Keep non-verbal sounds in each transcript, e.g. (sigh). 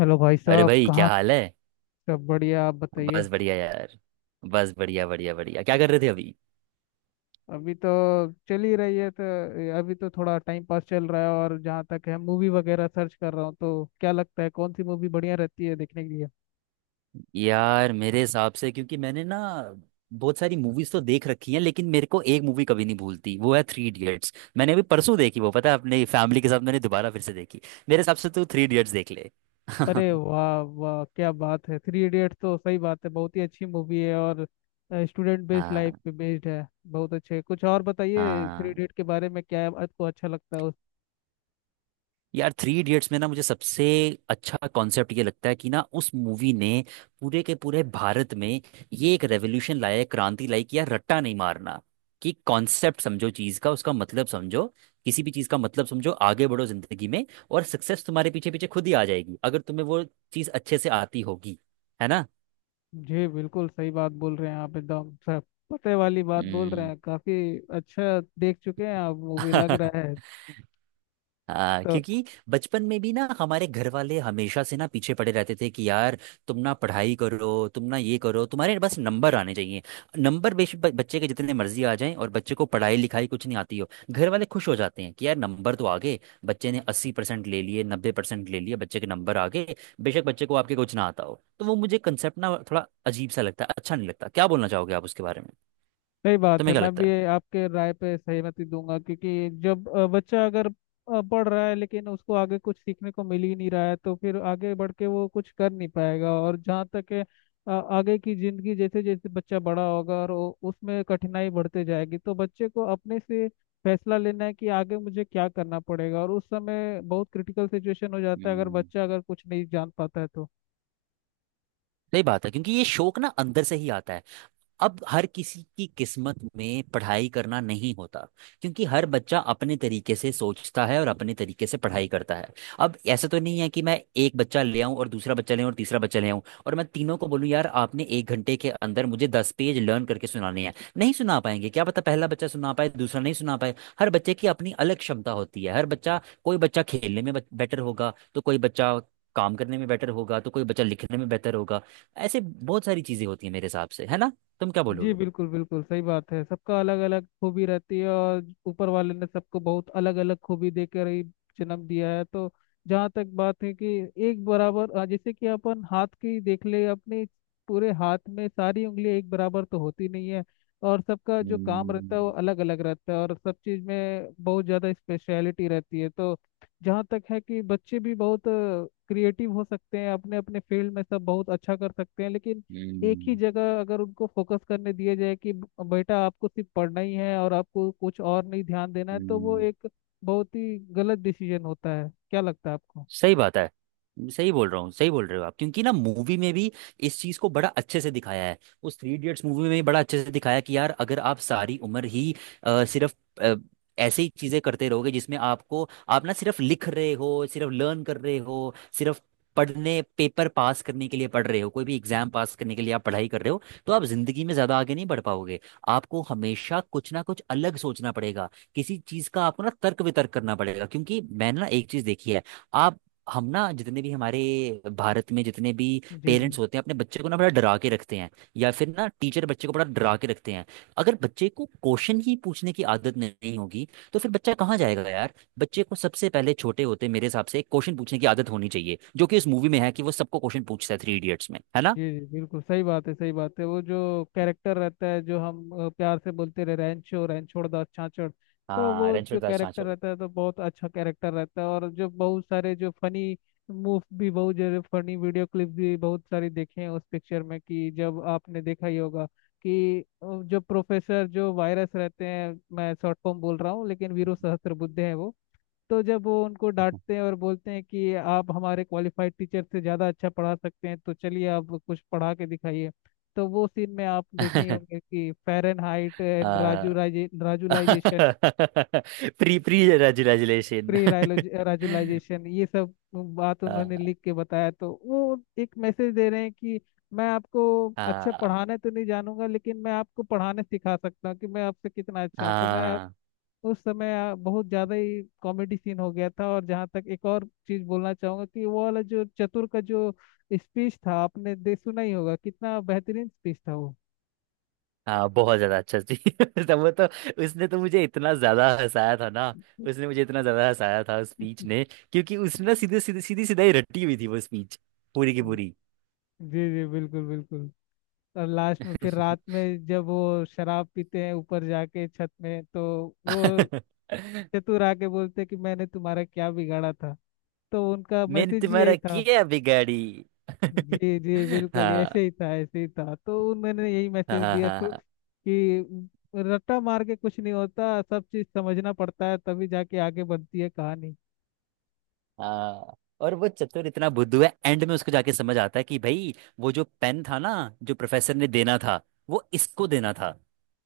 Hello भाई अरे साहब भाई, कहाँ। क्या हाल है? सब बढ़िया, आप बताइए। बस बढ़िया यार। बस बढ़िया बढ़िया बढ़िया। क्या कर रहे थे अभी? अभी तो चल ही रही है तो अभी तो थोड़ा टाइम पास चल रहा है, और जहाँ तक है मूवी वगैरह सर्च कर रहा हूँ, तो क्या लगता है कौन सी मूवी बढ़िया रहती है देखने के लिए। यार मेरे हिसाब से, क्योंकि मैंने ना बहुत सारी मूवीज तो देख रखी हैं, लेकिन मेरे को एक मूवी कभी नहीं भूलती, वो है थ्री इडियट्स। मैंने अभी परसों देखी वो, पता है, अपनी फैमिली के साथ मैंने दोबारा फिर से देखी। मेरे हिसाब से तो थ्री इडियट्स देख ले। (laughs) अरे वाह वाह, क्या बात है, थ्री इडियट्स तो सही बात है, बहुत ही अच्छी मूवी है। और स्टूडेंट बेस्ड, हाँ। लाइफ पे बेस्ड है, बहुत अच्छे। कुछ और बताइए थ्री हाँ। इडियट के बारे में, क्या आपको अच्छा लगता है। यार थ्री इडियट्स में ना मुझे सबसे अच्छा कॉन्सेप्ट ये लगता है कि ना उस मूवी ने पूरे के पूरे भारत में ये एक रेवोल्यूशन लाया है, क्रांति लाई कि यार रट्टा नहीं मारना, कि कॉन्सेप्ट समझो चीज का, उसका मतलब समझो, किसी भी चीज का मतलब समझो, आगे बढ़ो जिंदगी में, और सक्सेस तुम्हारे पीछे पीछे खुद ही आ जाएगी अगर तुम्हें वो चीज अच्छे से आती होगी। है ना? जी बिल्कुल सही बात बोल रहे हैं आप, एकदम सब पते वाली बात बोल रहे हम्म। हैं। काफी अच्छा देख चुके हैं आप मूवी, लग रहा है। (laughs) हाँ, तो क्योंकि बचपन में भी ना हमारे घर वाले हमेशा से ना पीछे पड़े रहते थे कि यार तुम ना पढ़ाई करो, तुम ना ये करो, तुम्हारे बस नंबर आने चाहिए। नंबर बेशक बच्चे के जितने मर्जी आ जाएं और बच्चे को पढ़ाई लिखाई कुछ नहीं आती हो, घर वाले खुश हो जाते हैं कि यार नंबर तो आ गए, बच्चे ने 80% ले लिए, 90% ले लिए, बच्चे के नंबर आ गए। बेशक बच्चे को आपके कुछ ना आता हो। तो वो मुझे कंसेप्ट ना थोड़ा अजीब सा लगता है, अच्छा नहीं लगता। क्या बोलना चाहोगे आप उसके बारे में? सही बात है, तुम्हें क्या मैं लगता भी है? आपके राय पे सहमति दूंगा, क्योंकि जब बच्चा अगर पढ़ रहा है लेकिन उसको आगे कुछ सीखने को मिल ही नहीं रहा है, तो फिर आगे बढ़ के वो कुछ कर नहीं पाएगा। और जहाँ तक है आगे की जिंदगी, जैसे जैसे बच्चा बड़ा होगा और उसमें कठिनाई बढ़ते जाएगी, तो बच्चे को अपने से फैसला लेना है कि आगे मुझे क्या करना पड़ेगा। और उस समय बहुत क्रिटिकल सिचुएशन हो जाता है, अगर हम्म बच्चा अगर कुछ नहीं जान पाता है तो। सही बात है, क्योंकि ये शौक ना अंदर से ही आता है। अब हर किसी की किस्मत में पढ़ाई करना नहीं होता, क्योंकि हर बच्चा अपने तरीके से सोचता है और अपने तरीके से पढ़ाई करता है। अब ऐसा तो नहीं है कि मैं एक बच्चा ले आऊं और दूसरा बच्चा ले आऊं और तीसरा बच्चा ले आऊं, और मैं तीनों को बोलूं यार आपने 1 घंटे के अंदर मुझे 10 पेज लर्न करके सुनाने हैं। नहीं सुना पाएंगे। क्या पता पहला बच्चा सुना पाए, दूसरा नहीं सुना पाए। हर बच्चे की अपनी अलग क्षमता होती है। हर बच्चा कोई बच्चा खेलने में बेटर होगा, तो कोई बच्चा काम करने में बेटर होगा, तो कोई बच्चा लिखने में बेहतर होगा। ऐसे बहुत सारी चीजें होती हैं मेरे हिसाब से। है ना? तुम क्या जी बोलोगे? बिल्कुल बिल्कुल सही बात है, सबका अलग अलग खूबी रहती है, और ऊपर वाले ने सबको बहुत अलग अलग खूबी देकर ही जन्म दिया है। तो जहाँ तक बात है कि एक बराबर, जैसे कि अपन हाथ की देख ले, अपने पूरे हाथ में सारी उंगलियां एक बराबर तो होती नहीं है। और सबका जो काम रहता है वो हम्म, अलग अलग रहता है, और सब चीज़ में बहुत ज़्यादा स्पेशलिटी रहती है। तो जहाँ तक है कि बच्चे भी बहुत क्रिएटिव हो सकते हैं, अपने अपने फील्ड में सब बहुत अच्छा कर सकते हैं। लेकिन एक ही हम्म, जगह अगर उनको फोकस करने दिया जाए कि बेटा आपको सिर्फ पढ़ना ही है और आपको कुछ और नहीं ध्यान देना है, तो वो हम्म, एक बहुत ही गलत डिसीजन होता है, क्या लगता है आपको। सही बात है। सही बोल रहे हो आप, क्योंकि ना मूवी में भी इस चीज को बड़ा अच्छे से दिखाया है। उस थ्री इडियट्स मूवी में भी बड़ा अच्छे से दिखाया कि यार अगर आप सारी उम्र ही सिर्फ अ, ऐसे ही चीजें करते रहोगे, जिसमें आपको आप ना सिर्फ लिख रहे हो, सिर्फ लर्न कर रहे हो, सिर्फ पढ़ने, पेपर पास करने के लिए पढ़ रहे हो, कोई भी एग्जाम पास करने के लिए आप पढ़ाई कर रहे हो, तो आप जिंदगी में ज्यादा आगे नहीं बढ़ पाओगे। आपको हमेशा कुछ ना कुछ अलग सोचना पड़ेगा, किसी चीज का आपको ना तर्क वितर्क करना पड़ेगा, क्योंकि मैंने ना एक चीज देखी है। आप हम ना जितने भी हमारे भारत में जितने भी जी जी। पेरेंट्स होते हैं, अपने बच्चे को ना बड़ा डरा के रखते हैं, या फिर ना टीचर बच्चे को बड़ा डरा के रखते हैं। अगर बच्चे को क्वेश्चन ही पूछने की आदत नहीं होगी, तो फिर बच्चा कहाँ जाएगा यार। बच्चे को सबसे पहले छोटे होते मेरे हिसाब से क्वेश्चन पूछने की आदत होनी चाहिए, जो कि इस मूवी में है कि वो सबको क्वेश्चन पूछता है थ्री इडियट्स में। जी है ना? जी बिल्कुल सही बात है, सही बात है। वो जो कैरेक्टर रहता है जो हम प्यार से बोलते रहे रैंचो, रैंचोड़ दास छाछड़, तो हाँ, वो रणछोड़ जो दास कैरेक्टर छाछोड़। रहता है तो बहुत अच्छा कैरेक्टर रहता है। और जो बहुत सारे जो फनी मूव भी, बहुत जरूर फनी वीडियो क्लिप भी बहुत सारी देखे हैं उस पिक्चर में कि जब आपने देखा ही होगा कि जो प्रोफेसर जो वायरस रहते हैं, मैं शॉर्ट फॉर्म बोल रहा हूँ, लेकिन वीरू सहस्त्रबुद्धे हैं वो, तो जब वो उनको डांटते हैं और बोलते हैं कि आप हमारे क्वालिफाइड टीचर से ज़्यादा अच्छा पढ़ा सकते हैं, तो चलिए आप कुछ पढ़ा के दिखाइए। तो वो सीन में आप देखे ही होंगे (laughs) कि फ़ारेनहाइट एंड आ, regularize राजुलाइजेशन, (laughs) pre pre resolution. (laughs) Pre regularization, ये सब बात हाँ। उन्होंने लिख के बताया। तो वो एक मैसेज दे रहे हैं कि मैं आपको अच्छा हाँ। पढ़ाना तो नहीं जानूंगा, लेकिन मैं आपको पढ़ाने सिखा सकता हूँ कि मैं आपसे कितना अच्छा हूँ। तो मैं, हाँ। उस समय बहुत ज्यादा ही कॉमेडी सीन हो गया था। और जहाँ तक एक और चीज बोलना चाहूंगा कि वो वाला जो चतुर का जो स्पीच था, आपने दे सुना ही होगा, कितना बेहतरीन स्पीच था वो। हाँ, बहुत ज्यादा अच्छा थी। (laughs) तो वो तो उसने तो मुझे इतना ज्यादा हंसाया था ना, उसने (laughs) मुझे इतना ज्यादा हंसाया था उस स्पीच ने, क्योंकि उसने ना सीधे सीधे सीधी सीधा ही रटी हुई थी वो स्पीच, पूरी की पूरी। जी जी बिल्कुल बिल्कुल। और लास्ट में फिर रात में जब वो शराब पीते हैं ऊपर जाके छत में, तो वो (laughs) चतुर आके बोलते हैं कि मैंने तुम्हारा क्या बिगाड़ा था। तो उनका मैंने मैसेज ही तुम्हारा यही था। किया बिगाड़ी। (laughs) जी जी बिल्कुल, ऐसे हाँ। ही था, ऐसे ही था, तो उन्होंने यही हाँ। मैसेज हाँ। दिया तो हाँ। कि रट्टा मार के कुछ नहीं होता, सब चीज समझना पड़ता है तभी जाके आगे बनती है कहानी। हाँ। और वो चतुर इतना बुद्धू है, एंड में उसको जाके समझ आता है कि भाई वो जो पेन था ना, जो प्रोफेसर ने देना था, वो इसको देना था,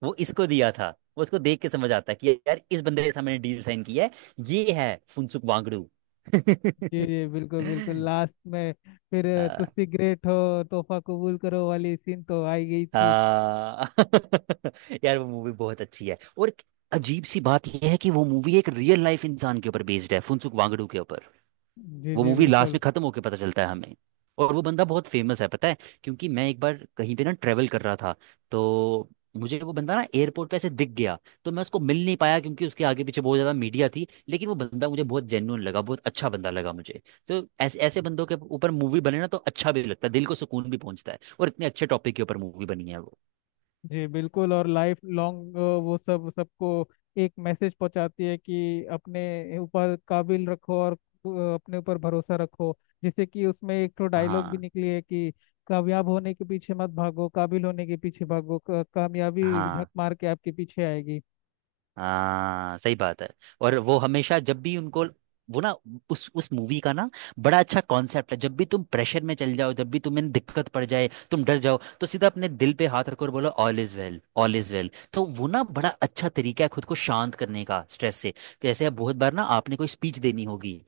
वो इसको दिया था, वो उसको देख के समझ आता है कि यार इस बंदे के सामने डील साइन की है, ये है फुनसुक वांगड़ू। जी जी बिल्कुल बिल्कुल, (laughs) लास्ट में फिर हाँ। तुस्सी ग्रेट हो, तोहफा कबूल करो वाली सीन तो आई गई थी। हाँ। (laughs) यार वो मूवी बहुत अच्छी है, और एक अजीब सी बात यह है कि वो मूवी एक रियल लाइफ इंसान के ऊपर बेस्ड है, फुनसुक वांगड़ू के। जी वो जी मूवी लास्ट बिल्कुल। में खत्म होके पता चलता है हमें। और वो बंदा बहुत फेमस है, पता है, क्योंकि मैं एक बार कहीं पे ना ट्रेवल कर रहा था, तो मुझे वो बंदा ना एयरपोर्ट पे ऐसे दिख गया। तो मैं उसको मिल नहीं पाया क्योंकि उसके आगे पीछे बहुत ज़्यादा मीडिया थी, लेकिन वो बंदा मुझे बहुत जेन्युइन लगा, बहुत अच्छा बंदा लगा मुझे। तो ऐसे ऐसे बंदों के ऊपर मूवी बने ना, तो अच्छा भी लगता है, दिल को सुकून भी पहुंचता है, और इतने अच्छे टॉपिक के ऊपर मूवी बनी है वो। जी बिल्कुल, और लाइफ लॉन्ग वो सब सबको एक मैसेज पहुंचाती है कि अपने ऊपर काबिल रखो और अपने ऊपर भरोसा रखो। जैसे कि उसमें एक तो डायलॉग भी हाँ, निकली है कि कामयाब होने के पीछे मत भागो, काबिल होने के पीछे भागो, कामयाबी झक हाँ, मार के आपके पीछे आएगी। हाँ, सही बात है। और वो हमेशा जब भी उनको वो ना उस मूवी का ना बड़ा अच्छा कॉन्सेप्ट है, जब भी तुम प्रेशर में चल जाओ, जब भी तुम्हें दिक्कत पड़ जाए, तुम डर जाओ, तो सीधा अपने दिल पे हाथ रखो और बोलो all is well, all is well. तो वो ना बड़ा अच्छा तरीका है खुद को शांत करने का स्ट्रेस से। जैसे अब बहुत बार ना आपने कोई स्पीच देनी होगी,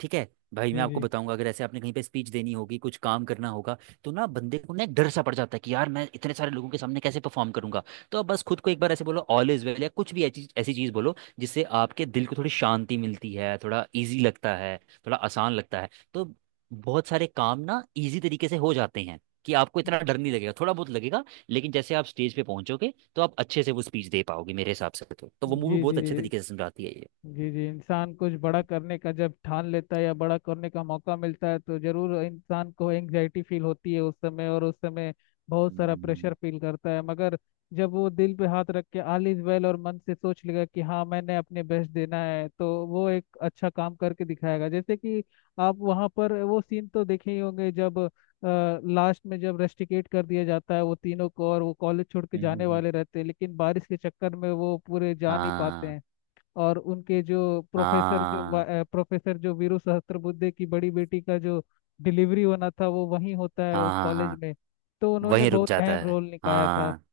ठीक है भाई, मैं जी आपको जी। बताऊंगा, अगर ऐसे आपने कहीं पे स्पीच देनी होगी, कुछ काम करना होगा, तो ना बंदे को ना एक डर सा पड़ जाता है कि यार मैं इतने सारे लोगों के सामने कैसे परफॉर्म करूंगा। तो आप बस खुद को एक बार ऐसे बोलो ऑल इज वेल, या कुछ भी ऐसी ऐसी चीज बोलो जिससे आपके दिल को थोड़ी शांति मिलती है, थोड़ा इजी लगता है, थोड़ा आसान लगता है। तो बहुत सारे काम ना इजी तरीके से हो जाते हैं, कि आपको इतना डर नहीं लगेगा, थोड़ा बहुत लगेगा, लेकिन जैसे आप स्टेज पे पहुंचोगे, तो आप अच्छे से वो स्पीच दे पाओगे मेरे हिसाब से। तो वो मूवी जी बहुत जी। अच्छे तरीके से समझाती है ये। जी जी। इंसान कुछ बड़ा करने का जब ठान लेता है या बड़ा करने का मौका मिलता है, तो जरूर इंसान को एंग्जाइटी फील होती है उस समय, और उस समय बहुत सारा हम्म, प्रेशर फील करता है। मगर जब वो दिल पे हाथ रख के ऑल इज वेल और मन से सोच लेगा कि हाँ मैंने अपने बेस्ट देना है, तो वो एक अच्छा काम करके दिखाएगा। जैसे कि आप वहाँ पर वो सीन तो देखे ही होंगे जब लास्ट में जब रेस्टिकेट कर दिया जाता है वो तीनों को, और वो कॉलेज छोड़ के हम्म, हम्म, जाने हम्म। वाले रहते हैं, लेकिन बारिश के चक्कर में वो पूरे जा नहीं पाते हाँ। हैं। और उनके जो प्रोफेसर जो हाँ। प्रोफेसर जो वीरू सहस्त्रबुद्धे की बड़ी बेटी का जो डिलीवरी होना था, वो वहीं होता है हाँ। उस हाँ। कॉलेज हाँ, में। तो उन्होंने वहीं रुक बहुत जाता अहम है। रोल निभाया था। हाँ।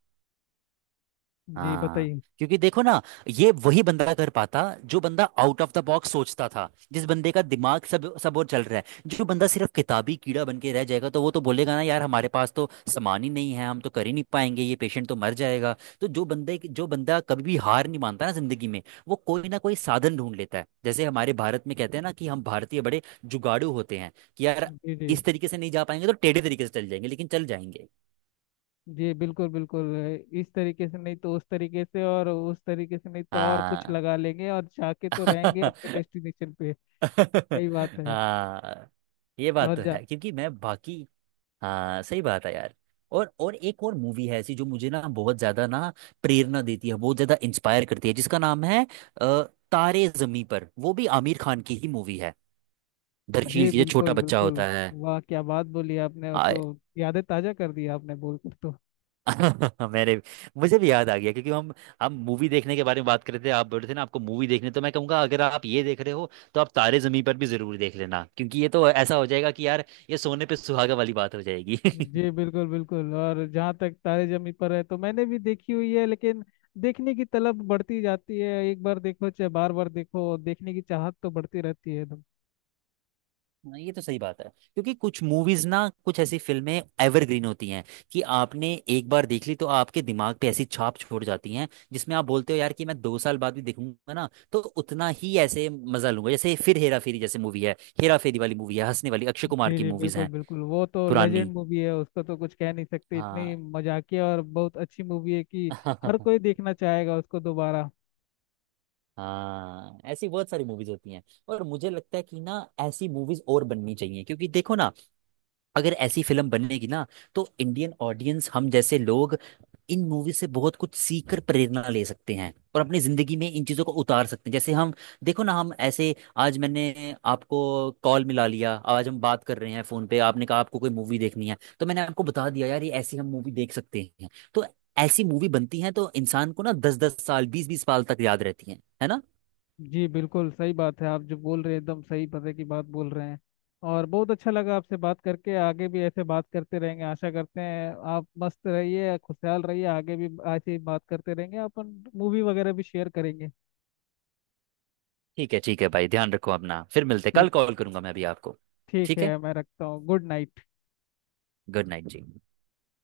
जी हाँ। बताइए। क्योंकि देखो ना, ये वही बंदा कर पाता जो बंदा आउट ऑफ द बॉक्स सोचता था, जिस बंदे का दिमाग सब सब और चल रहा है। जो बंदा सिर्फ किताबी कीड़ा बन के रह जाएगा, तो वो तो बोलेगा ना यार हमारे पास तो सामान ही नहीं है, हम तो कर ही नहीं पाएंगे, ये पेशेंट तो मर जाएगा। तो जो बंदा कभी भी हार नहीं मानता ना जिंदगी में, वो कोई ना कोई साधन ढूंढ लेता है। जैसे हमारे भारत में कहते हैं ना कि हम भारतीय बड़े जुगाड़ू होते हैं कि यार जी जी। इस तरीके से नहीं जा पाएंगे, तो टेढ़े तरीके से चल जाएंगे, लेकिन चल जाएंगे। जी बिल्कुल बिल्कुल, इस तरीके से नहीं तो उस तरीके से, और उस तरीके से नहीं तो और कुछ हाँ। लगा लेंगे, और जाके तो रहेंगे अपने (laughs) डेस्टिनेशन पे। सही (laughs) बात है। हाँ, ये बात और तो जा। है, क्योंकि मैं बाकी, हाँ सही बात है यार। और एक और मूवी है ऐसी जो मुझे ना बहुत ज्यादा ना प्रेरणा देती है, बहुत ज्यादा इंस्पायर करती है, जिसका नाम है अ, तारे जमी पर। वो भी आमिर खान की ही मूवी है, दरकील जी की जो छोटा बिल्कुल बच्चा होता बिल्कुल, वाह क्या बात बोली आपने, वो तो है। यादें ताजा कर दी आपने बोलकर तो। (laughs) मेरे मुझे भी याद आ गया, क्योंकि हम मूवी देखने के बारे में बात कर रहे थे, आप बोल रहे थे ना आपको मूवी देखने, तो मैं कहूंगा अगर आप ये देख रहे हो, तो आप तारे जमीन पर भी जरूर देख लेना, क्योंकि ये तो ऐसा हो जाएगा कि यार ये सोने पे सुहागा वाली बात हो जाएगी। (laughs) जी बिल्कुल बिल्कुल। और जहाँ तक तारे जमी पर है तो मैंने भी देखी हुई है, लेकिन देखने की तलब बढ़ती जाती है। एक बार देखो चाहे बार बार देखो, देखने की चाहत तो बढ़ती रहती है एकदम। हाँ, ये तो सही बात है, क्योंकि कुछ मूवीज ना, कुछ ऐसी फिल्में एवरग्रीन होती हैं कि आपने एक बार देख ली तो आपके दिमाग पे ऐसी छाप छोड़ जाती हैं, जिसमें आप बोलते हो यार कि मैं 2 साल बाद भी देखूंगा ना, तो उतना ही ऐसे मजा लूंगा। जैसे फिर हेरा फेरी जैसे मूवी है, हेरा फेरी वाली मूवी है, हंसने वाली, अक्षय कुमार जी की जी मूवीज बिल्कुल हैं बिल्कुल, वो तो लेजेंड पुरानी। मूवी है, उसका तो कुछ कह नहीं सकते। इतनी हाँ। मजाकिया और बहुत अच्छी मूवी है कि हर कोई (laughs) देखना चाहेगा उसको दोबारा। हाँ, ऐसी बहुत सारी मूवीज होती हैं। और मुझे लगता है कि ना ऐसी मूवीज और बननी चाहिए, क्योंकि देखो ना, अगर ऐसी फिल्म बनेगी ना, तो इंडियन ऑडियंस हम जैसे लोग इन मूवी से बहुत कुछ सीख कर प्रेरणा ले सकते हैं, और अपनी जिंदगी में इन चीजों को उतार सकते हैं। जैसे हम, देखो ना हम ऐसे, आज मैंने आपको कॉल मिला लिया, आज हम बात कर रहे हैं फोन पे, आपने कहा आपको कोई मूवी देखनी है, तो मैंने आपको बता दिया यार ये ऐसी हम मूवी देख सकते हैं। तो ऐसी मूवी बनती है, तो इंसान को ना 10 10 साल, 20 20 साल तक याद रहती है। है ना? जी बिल्कुल सही बात है, आप जो बोल रहे हैं एकदम सही पते की बात बोल रहे हैं। और बहुत अच्छा लगा आपसे बात करके, आगे भी ऐसे बात करते रहेंगे आशा करते हैं। आप मस्त रहिए, खुशहाल रहिए, आगे भी ऐसे ही बात करते रहेंगे, अपन मूवी वगैरह भी शेयर करेंगे। ठीक है, ठीक है भाई, ध्यान रखो अपना, फिर मिलते हैं। कल ठीक। कॉल करूंगा मैं अभी आपको। ठीक ठीक है। है, मैं रखता हूँ, गुड नाइट। गुड नाइट जी।